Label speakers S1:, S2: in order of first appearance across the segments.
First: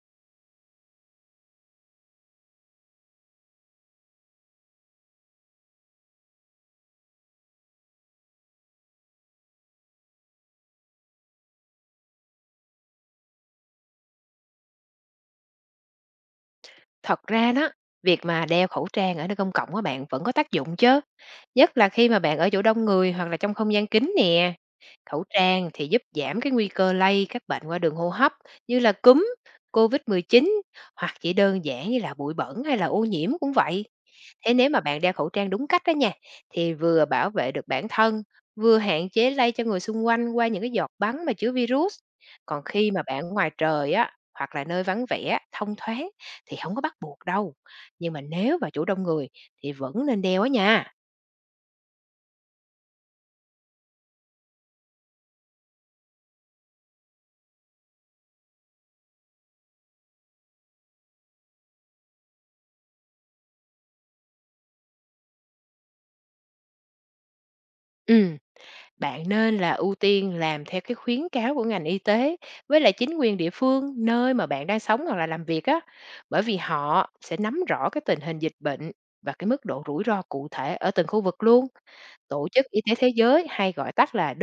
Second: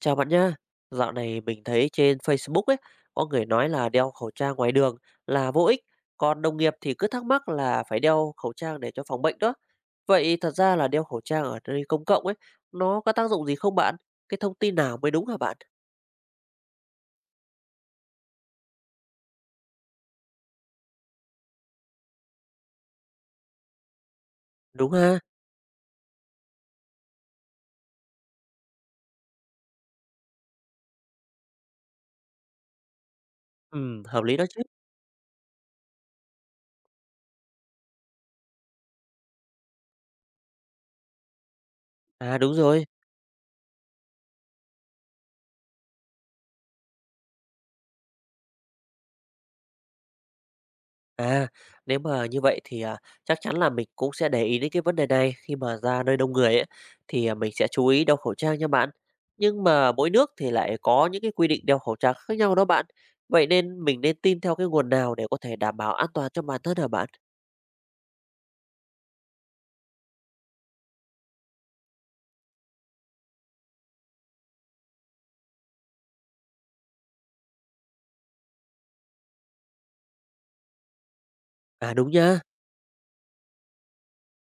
S1: Chào bạn nha. Dạo này mình thấy trên Facebook ấy, có người nói là đeo khẩu trang ngoài đường là vô ích, còn đồng nghiệp thì cứ thắc mắc là phải đeo khẩu trang để cho phòng bệnh đó. Vậy thật ra là đeo khẩu trang ở nơi công cộng ấy, nó có tác dụng gì không bạn? Cái thông tin nào mới đúng hả bạn?
S2: Thật ra đó, việc mà đeo khẩu trang ở nơi công cộng á bạn vẫn có tác dụng chứ, nhất là khi mà bạn ở chỗ đông người hoặc là trong không gian kín nè.
S1: Đúng ha?
S2: Khẩu trang thì giúp giảm cái nguy cơ lây các bệnh qua đường hô hấp như là cúm, COVID-19, hoặc chỉ đơn giản như là bụi bẩn hay là ô nhiễm cũng vậy.
S1: Ừ, hợp lý đó
S2: Thế
S1: chứ.
S2: nếu mà bạn đeo khẩu trang đúng cách đó nha, thì vừa bảo vệ được bản thân, vừa hạn chế lây cho người xung quanh qua những cái giọt bắn mà chứa virus.
S1: À đúng
S2: Còn
S1: rồi.
S2: khi mà bạn ngoài trời á, hoặc là nơi vắng vẻ, thông thoáng thì không có bắt buộc đâu. Nhưng mà nếu vào chỗ đông người thì vẫn nên đeo á nha.
S1: À, nếu mà như vậy thì chắc chắn là mình cũng sẽ để ý đến cái vấn đề này khi mà ra nơi đông người ấy, thì mình sẽ chú ý đeo khẩu trang nha bạn. Nhưng mà mỗi nước thì lại có những cái quy định đeo khẩu trang khác nhau đó bạn. Vậy nên mình nên tin theo cái nguồn nào để có thể đảm bảo an toàn cho bản thân hả bạn?
S2: Ừ. Bạn nên là ưu tiên làm theo cái khuyến cáo của ngành y tế với lại chính quyền địa phương nơi mà bạn đang sống hoặc là làm việc á, bởi vì họ sẽ nắm rõ cái tình hình dịch bệnh và cái mức độ rủi ro cụ thể ở từng khu vực luôn.
S1: À, đúng nha,
S2: Tổ chức Y tế Thế giới hay gọi tắt là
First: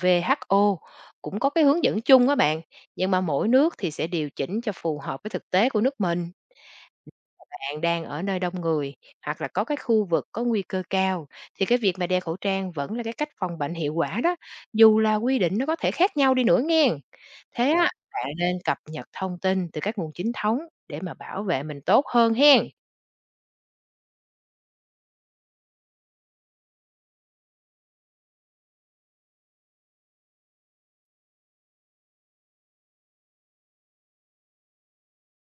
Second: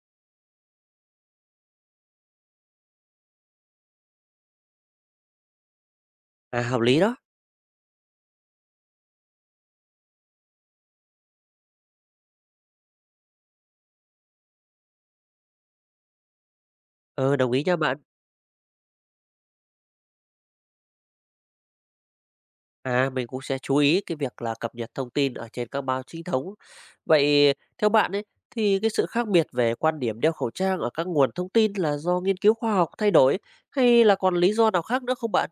S2: WHO cũng có cái hướng dẫn chung á bạn, nhưng mà mỗi nước thì sẽ điều chỉnh cho phù hợp với thực tế của nước mình.
S1: à, hợp lý đó.
S2: Bạn đang ở nơi đông người hoặc là có cái khu vực có nguy cơ cao thì cái việc mà đeo khẩu trang vẫn là cái cách phòng bệnh hiệu quả đó, dù là quy định nó có thể khác nhau đi nữa nghe.
S1: Ừ, đồng ý
S2: Thế
S1: nha
S2: á,
S1: bạn.
S2: bạn nên cập nhật thông tin từ các nguồn chính thống để mà bảo vệ mình tốt hơn hen.
S1: À, mình cũng sẽ chú ý cái việc là cập nhật thông tin ở trên các báo chính thống. Vậy theo bạn ấy thì cái sự khác biệt về quan điểm đeo khẩu trang ở các nguồn thông tin là do nghiên cứu khoa học thay đổi hay là còn lý do nào khác nữa không bạn?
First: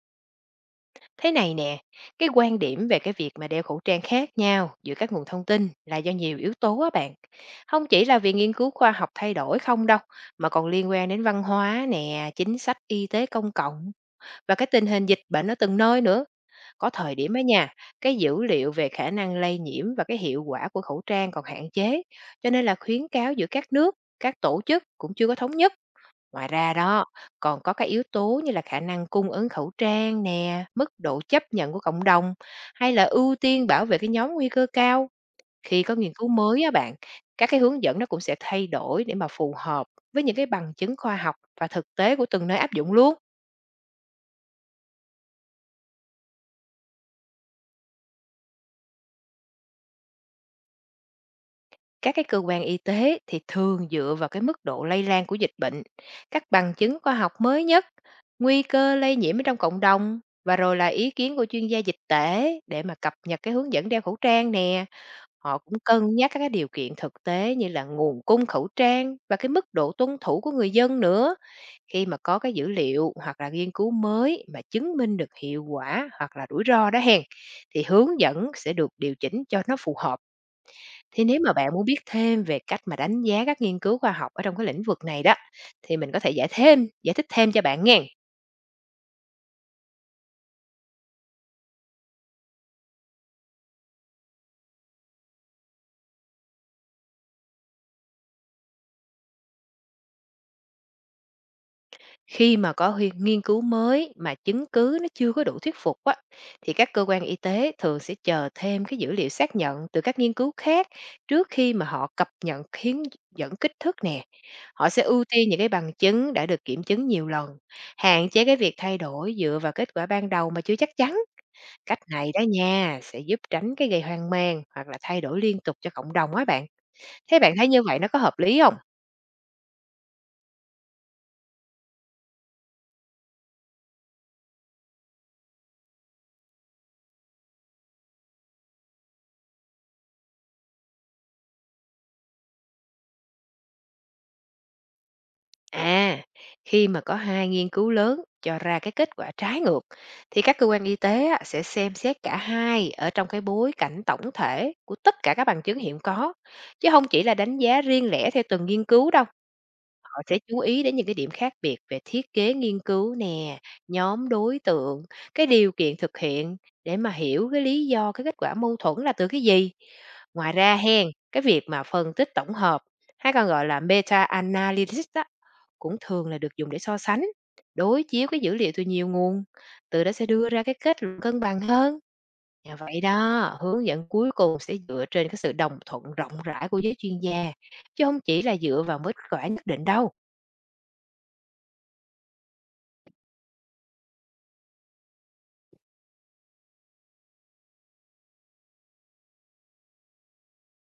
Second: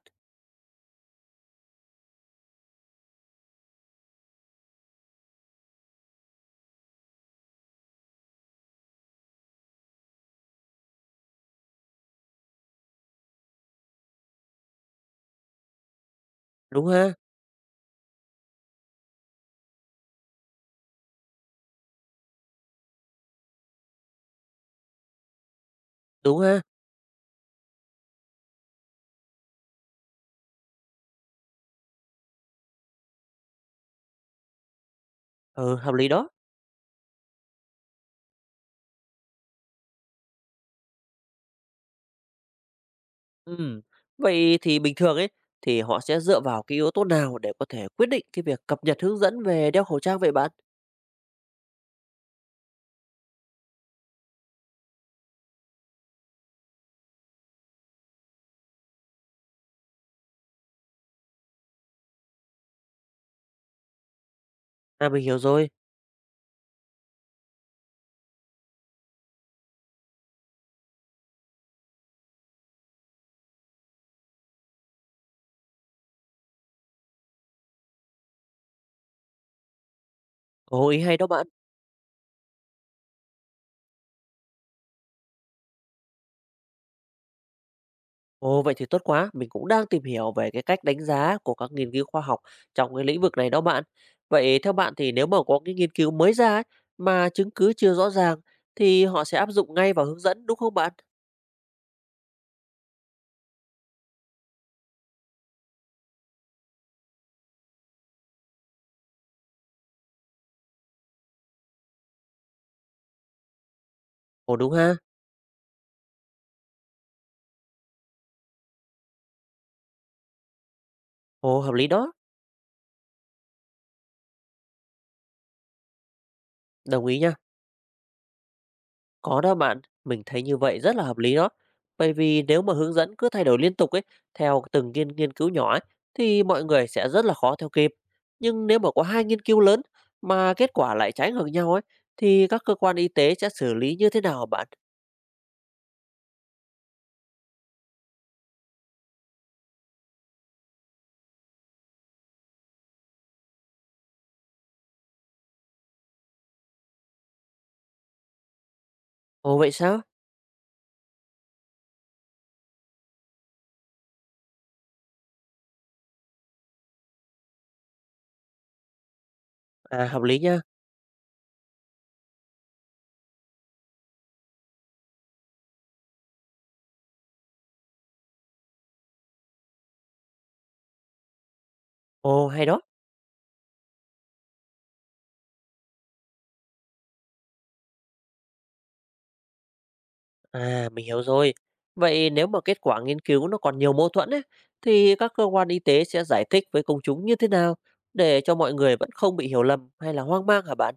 S2: Thế này nè, cái quan điểm về cái việc mà đeo khẩu trang khác nhau giữa các nguồn thông tin là do nhiều yếu tố á bạn, không chỉ là vì nghiên cứu khoa học thay đổi không đâu, mà còn liên quan đến văn hóa nè, chính sách y tế công cộng và cái tình hình dịch bệnh ở từng nơi nữa.
S1: Đúng
S2: Có
S1: ha,
S2: thời điểm á nhà, cái dữ liệu về khả năng lây nhiễm và cái hiệu quả của khẩu trang còn hạn chế, cho nên là khuyến cáo giữa các nước, các tổ chức cũng chưa có thống nhất.
S1: đúng
S2: Ngoài
S1: ha,
S2: ra đó, còn có các yếu tố như là khả năng cung ứng khẩu trang nè, mức độ chấp nhận của cộng đồng hay là ưu tiên bảo vệ cái nhóm nguy cơ cao.
S1: ừ,
S2: Khi
S1: hợp
S2: có
S1: lý
S2: nghiên cứu
S1: đó.
S2: mới á bạn, các cái hướng dẫn nó cũng sẽ thay đổi để mà phù hợp với những cái bằng chứng khoa học và thực tế của từng nơi áp dụng luôn.
S1: Ừm, Vậy thì bình thường ấy thì họ sẽ dựa vào cái yếu tố nào để có thể quyết định cái việc cập nhật hướng dẫn về đeo khẩu trang vậy bạn?
S2: Các cái cơ quan y tế thì thường dựa vào cái mức độ lây lan của dịch bệnh, các bằng chứng khoa học mới nhất, nguy cơ lây nhiễm ở trong cộng đồng và rồi là ý kiến của chuyên gia dịch tễ để mà cập nhật cái hướng dẫn đeo khẩu trang nè.
S1: À, mình hiểu
S2: Họ
S1: rồi.
S2: cũng cân nhắc các cái điều kiện thực tế như là nguồn cung khẩu trang và cái mức độ tuân thủ của người dân nữa. Khi mà có cái dữ liệu hoặc là nghiên cứu mới mà chứng minh được hiệu quả hoặc là rủi ro đó hen, thì hướng dẫn sẽ được điều chỉnh cho nó phù hợp.
S1: Ồ, ý hay
S2: Thì
S1: đó
S2: nếu
S1: bạn.
S2: mà bạn muốn biết thêm về cách mà đánh giá các nghiên cứu khoa học ở trong cái lĩnh vực này đó, thì mình có thể giải thích thêm cho bạn nghe.
S1: Ồ, vậy thì tốt quá. Mình cũng đang tìm hiểu về cái cách đánh giá của các nghiên cứu khoa học trong cái lĩnh vực này đó bạn. Vậy theo bạn thì nếu mà có cái nghiên cứu mới ra ấy, mà chứng cứ chưa rõ ràng thì họ sẽ áp dụng ngay vào hướng dẫn đúng không bạn?
S2: Khi mà có nghiên cứu mới mà chứng cứ nó chưa có đủ thuyết phục á, thì các cơ quan y tế thường sẽ chờ thêm cái dữ liệu xác nhận từ các nghiên cứu khác trước khi mà họ cập nhật khiến dẫn kích thước nè.
S1: Ồ đúng
S2: Họ
S1: ha.
S2: sẽ ưu tiên những cái bằng chứng đã được kiểm chứng nhiều lần, hạn chế cái việc thay đổi dựa vào kết quả ban đầu mà chưa chắc chắn.
S1: Ồ hợp lý
S2: Cách
S1: đó.
S2: này đó nha, sẽ giúp tránh cái gây hoang mang hoặc là thay đổi liên tục cho cộng đồng á bạn.
S1: Đồng ý nha.
S2: Thế bạn thấy như vậy nó có hợp lý không?
S1: Có đó bạn, mình thấy như vậy rất là hợp lý đó. Bởi vì nếu mà hướng dẫn cứ thay đổi liên tục ấy, theo từng nghiên nghiên cứu nhỏ ấy, thì mọi người sẽ rất là khó theo kịp. Nhưng nếu mà có hai nghiên cứu lớn mà kết quả lại trái ngược nhau ấy, thì các cơ quan y tế sẽ xử lý như thế nào hả bạn?
S2: À, khi mà có hai nghiên cứu lớn cho ra cái kết quả trái ngược thì các cơ quan y tế á, sẽ xem xét cả hai ở trong cái bối cảnh tổng thể của tất cả các bằng chứng hiện có, chứ không chỉ là đánh giá riêng lẻ theo từng nghiên cứu đâu.
S1: Ồ vậy sao?
S2: Họ sẽ chú ý đến những cái điểm khác biệt về thiết kế nghiên cứu nè, nhóm đối tượng, cái điều kiện thực hiện, để mà hiểu cái lý do cái kết quả mâu thuẫn là từ cái gì.
S1: À hợp lý
S2: Ngoài
S1: nha.
S2: ra hen, cái việc mà phân tích tổng hợp hay còn gọi là meta analysis á, cũng thường là được dùng để so sánh, đối chiếu cái dữ liệu từ nhiều nguồn, từ đó sẽ đưa ra cái kết luận cân bằng hơn.
S1: Ồ hay
S2: Và
S1: đó.
S2: vậy đó, hướng dẫn cuối cùng sẽ dựa trên cái sự đồng thuận rộng rãi của giới chuyên gia, chứ không chỉ là dựa vào mức kết quả nhất định đâu.
S1: À mình hiểu rồi. Vậy nếu mà kết quả nghiên cứu nó còn nhiều mâu thuẫn ấy, thì các cơ quan y tế sẽ giải thích với công chúng như thế nào để cho mọi người vẫn không bị hiểu lầm hay là hoang mang hả bạn?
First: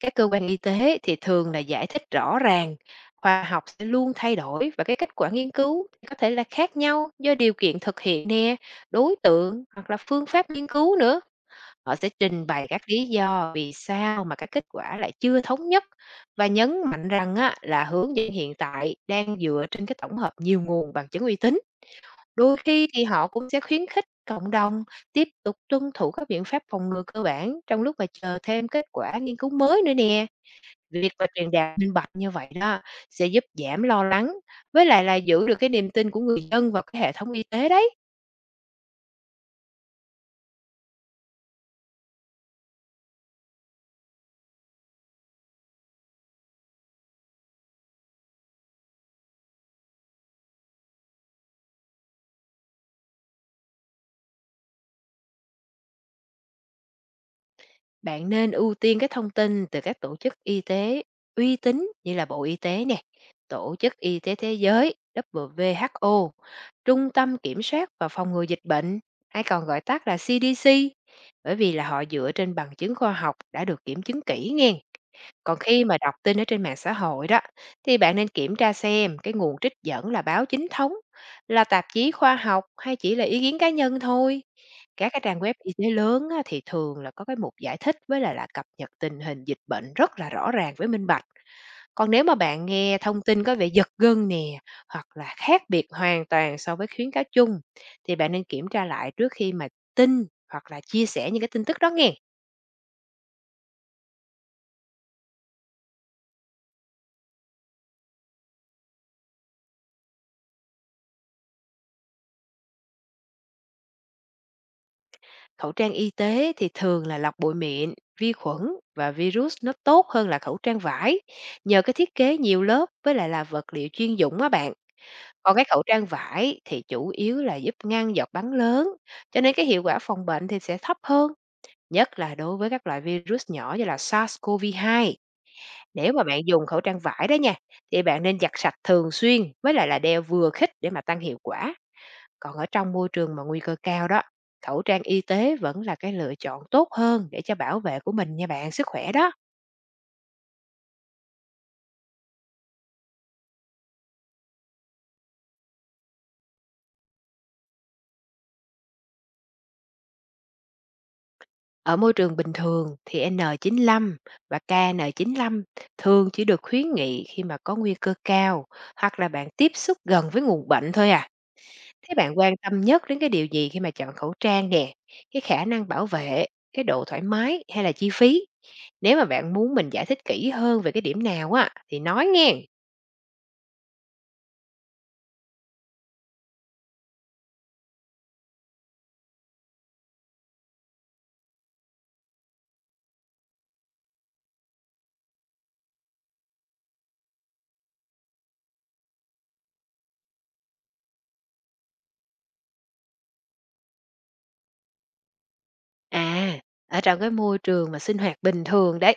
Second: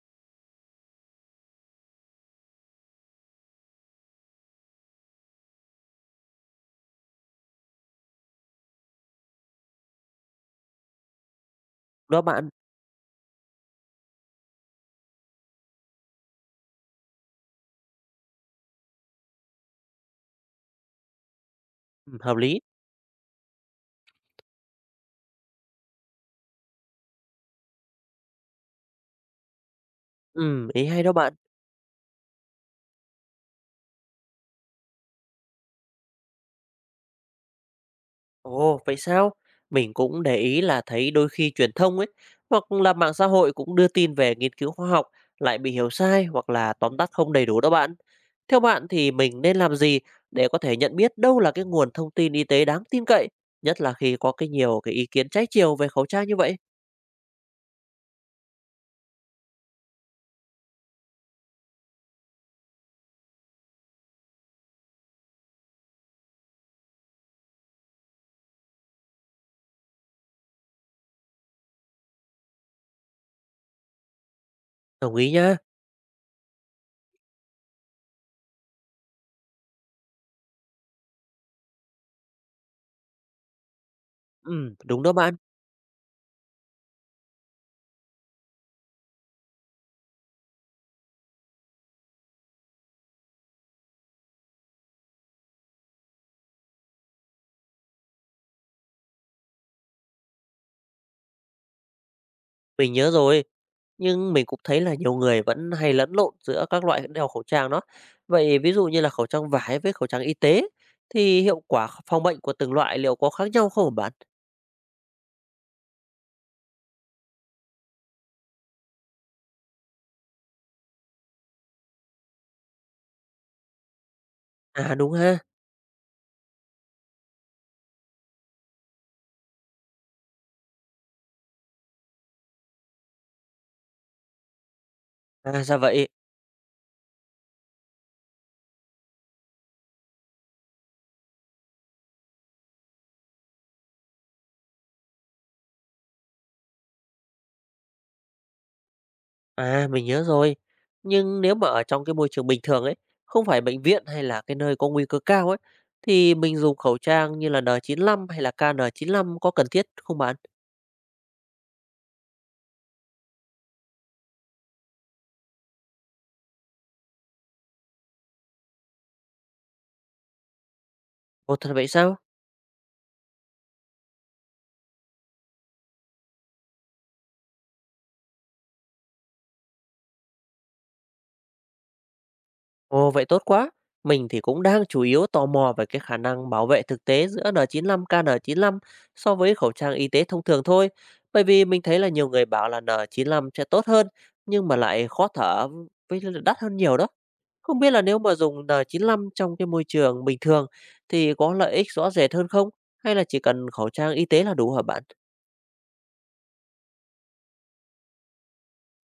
S2: Các cơ quan y tế thì thường là giải thích rõ ràng, khoa học sẽ luôn thay đổi và cái kết quả nghiên cứu thì có thể là khác nhau do điều kiện thực hiện nè, đối tượng hoặc là phương pháp nghiên cứu nữa. Họ sẽ
S1: Đó
S2: trình
S1: bạn.
S2: bày các lý do vì sao mà các kết quả lại chưa thống nhất, và nhấn mạnh rằng á, là hướng dẫn hiện tại đang dựa trên cái tổng hợp nhiều nguồn bằng chứng uy tín.
S1: Hợp
S2: Đôi
S1: lý.
S2: khi thì họ cũng sẽ khuyến khích cộng đồng tiếp tục tuân thủ các biện pháp phòng ngừa cơ bản trong lúc mà chờ thêm kết quả nghiên cứu mới nữa nè.
S1: Ý hay
S2: Việc
S1: đó
S2: mà
S1: bạn.
S2: truyền đạt minh bạch như vậy đó sẽ giúp giảm lo lắng, với lại là giữ được cái niềm tin của người dân vào cái hệ thống y tế đấy.
S1: Ồ, vậy sao? Mình cũng để ý là thấy đôi khi truyền thông ấy, hoặc là mạng xã hội cũng đưa tin về nghiên cứu khoa học lại bị hiểu sai hoặc là tóm tắt không đầy đủ đó bạn. Theo bạn thì mình nên làm gì để có thể nhận biết đâu là cái nguồn thông tin y tế đáng tin cậy, nhất là khi có cái nhiều cái ý kiến trái chiều về khẩu trang như vậy?
S2: Bạn nên ưu tiên cái thông tin từ các tổ chức y tế uy tín như là Bộ Y tế nè, Tổ chức Y tế Thế giới WHO, Trung tâm Kiểm soát và Phòng ngừa Dịch bệnh, hay còn gọi tắt là CDC, bởi vì là họ dựa trên bằng chứng khoa học đã được kiểm chứng kỹ nghe.
S1: Đồng ý nha.
S2: Còn khi mà đọc tin ở trên mạng xã hội đó, thì bạn nên kiểm tra xem cái nguồn trích dẫn là báo chính thống, là tạp chí khoa học hay chỉ là ý kiến cá nhân thôi.
S1: Đúng đó
S2: Các cái
S1: bạn.
S2: trang web y tế lớn á, thì thường là có cái mục giải thích với lại là cập nhật tình hình dịch bệnh rất là rõ ràng với minh bạch. Còn nếu mà bạn nghe thông tin có vẻ giật gân nè, hoặc là khác biệt hoàn toàn so với khuyến cáo chung, thì bạn nên kiểm tra lại trước khi mà tin hoặc là chia sẻ những cái tin tức đó nghe.
S1: Mình nhớ rồi, nhưng mình cũng thấy là nhiều người vẫn hay lẫn lộn giữa các loại đeo khẩu trang đó. Vậy ví dụ như là khẩu trang vải với khẩu trang y tế thì hiệu quả phòng bệnh của từng loại liệu có khác nhau không hả bạn?
S2: Khẩu trang y tế thì thường là lọc bụi mịn, vi khuẩn và virus nó tốt hơn là khẩu trang vải nhờ cái thiết kế nhiều lớp với lại là vật liệu chuyên dụng á bạn.
S1: À đúng ha,
S2: Còn cái khẩu trang vải thì chủ yếu là giúp ngăn giọt bắn lớn, cho nên cái hiệu quả phòng bệnh thì sẽ thấp hơn, nhất là đối với các loại virus nhỏ như là SARS-CoV-2.
S1: à ra vậy,
S2: Nếu mà bạn dùng khẩu trang vải đó nha thì bạn nên giặt sạch thường xuyên với lại là đeo vừa khít để mà tăng hiệu quả. Còn ở trong môi trường mà nguy cơ cao đó, khẩu trang y tế vẫn là cái lựa chọn tốt hơn để cho bảo vệ của mình nha bạn, sức khỏe đó.
S1: à mình nhớ rồi. Nhưng nếu mà ở trong cái môi trường bình thường ấy, không phải bệnh viện hay là cái nơi có nguy cơ cao ấy, thì mình dùng khẩu trang như là N95 hay là KN95 có cần thiết không bạn?
S2: Ở môi trường bình thường thì N95 và KN95 thường chỉ được khuyến nghị khi mà có nguy cơ cao hoặc là bạn tiếp xúc gần với nguồn bệnh thôi à.
S1: Ồ thật vậy
S2: Thế
S1: sao?
S2: bạn quan tâm nhất đến cái điều gì khi mà chọn khẩu trang nè? Cái khả năng bảo vệ, cái độ thoải mái hay là chi phí? Nếu mà bạn muốn mình giải thích kỹ hơn về cái điểm nào á thì nói nghe.
S1: Ồ, vậy tốt quá. Mình thì cũng đang chủ yếu tò mò về cái khả năng bảo vệ thực tế giữa N95, KN95, KN95 so với khẩu trang y tế thông thường thôi. Bởi vì mình thấy là nhiều người bảo là N95 sẽ tốt hơn, nhưng mà lại khó thở với lại là đắt hơn nhiều đó. Không biết là nếu mà dùng N95 trong cái môi trường bình thường thì có lợi ích rõ rệt hơn không? Hay là chỉ cần khẩu trang y tế là đủ hả bạn?
S2: À, ở trong cái môi trường mà sinh hoạt bình thường đấy,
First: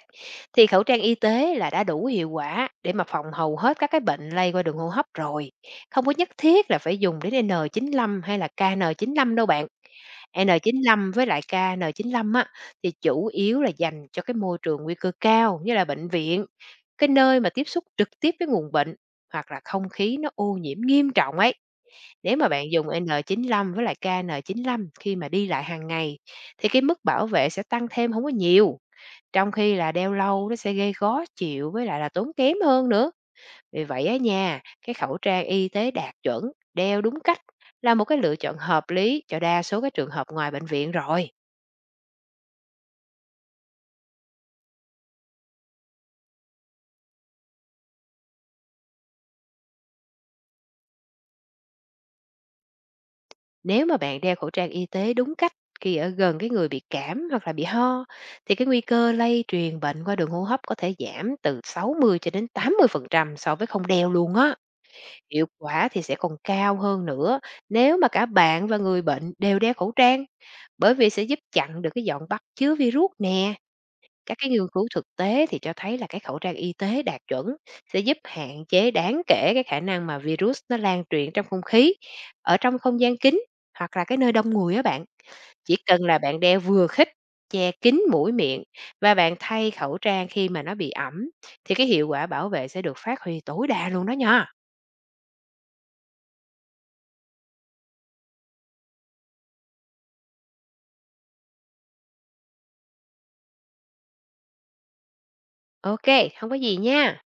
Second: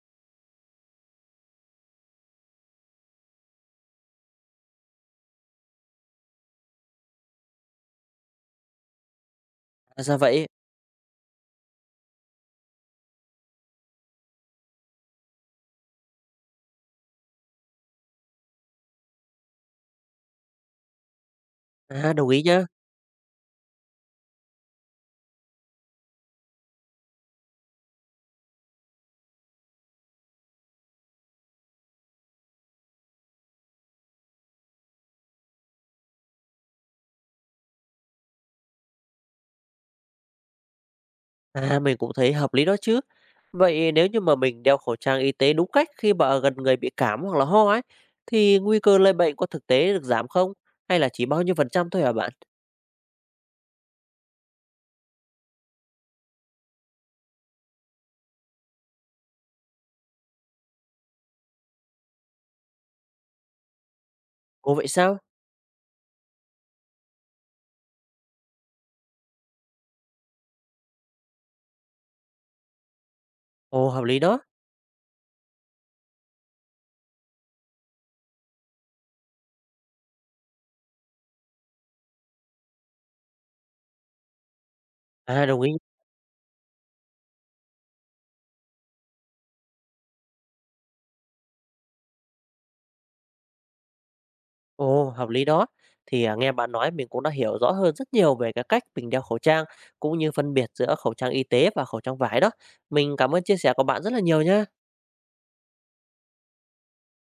S2: thì khẩu trang y tế là đã đủ hiệu quả để mà phòng hầu hết các cái bệnh lây qua đường hô hấp rồi. Không có nhất thiết là phải dùng đến N95 hay là KN95 đâu bạn.
S1: À, ra vậy.
S2: N95 với lại KN95 á, thì chủ yếu là dành cho cái môi trường nguy cơ cao như là bệnh viện, cái nơi mà tiếp xúc trực tiếp với nguồn bệnh hoặc là không khí nó ô nhiễm nghiêm trọng ấy.
S1: À, đồng
S2: Nếu
S1: ý
S2: mà
S1: nhá.
S2: bạn dùng N95 với lại KN95 khi mà đi lại hàng ngày thì cái mức bảo vệ sẽ tăng thêm không có nhiều, trong khi là đeo lâu nó sẽ gây khó chịu với lại là tốn kém hơn nữa. Vì vậy á nha, cái khẩu trang y tế đạt chuẩn, đeo đúng cách, là một cái lựa chọn hợp lý cho đa số các trường hợp ngoài bệnh viện rồi.
S1: À, mình cũng thấy hợp lý đó chứ. Vậy nếu như mà mình đeo khẩu trang y tế đúng cách khi mà ở gần người bị cảm hoặc là ho ấy, thì nguy cơ lây bệnh có thực tế được giảm không? Hay là chỉ bao nhiêu phần trăm thôi hả bạn?
S2: Nếu mà bạn đeo khẩu trang y tế đúng cách khi ở gần cái người bị cảm hoặc là bị ho thì cái nguy cơ lây truyền bệnh qua đường hô hấp có thể giảm từ 60 cho đến 80% so với không đeo luôn á.
S1: Ồ vậy sao?
S2: Hiệu quả thì sẽ còn cao hơn nữa nếu mà cả bạn và người bệnh đều đeo khẩu trang, bởi vì sẽ giúp chặn được cái giọt bắt chứa virus nè.
S1: Ồ hợp lý
S2: Các
S1: đó.
S2: cái nghiên cứu thực tế thì cho thấy là cái khẩu trang y tế đạt chuẩn sẽ giúp hạn chế đáng kể cái khả năng mà virus nó lan truyền trong không khí, ở trong không gian kín hoặc là cái nơi đông người á bạn.
S1: À đồng ý.
S2: Chỉ cần là bạn đeo vừa khít, che kín mũi miệng và bạn thay khẩu trang khi mà nó bị ẩm thì cái hiệu quả bảo vệ sẽ được phát huy tối đa luôn đó nha.
S1: Ồ hợp lý đó. Thì à, nghe bạn nói mình cũng đã hiểu rõ hơn rất nhiều về cái cách mình đeo khẩu trang cũng như phân biệt giữa khẩu trang y tế và khẩu trang vải đó. Mình cảm ơn chia sẻ của bạn rất là nhiều nhá.
S2: Ok, không có gì nha.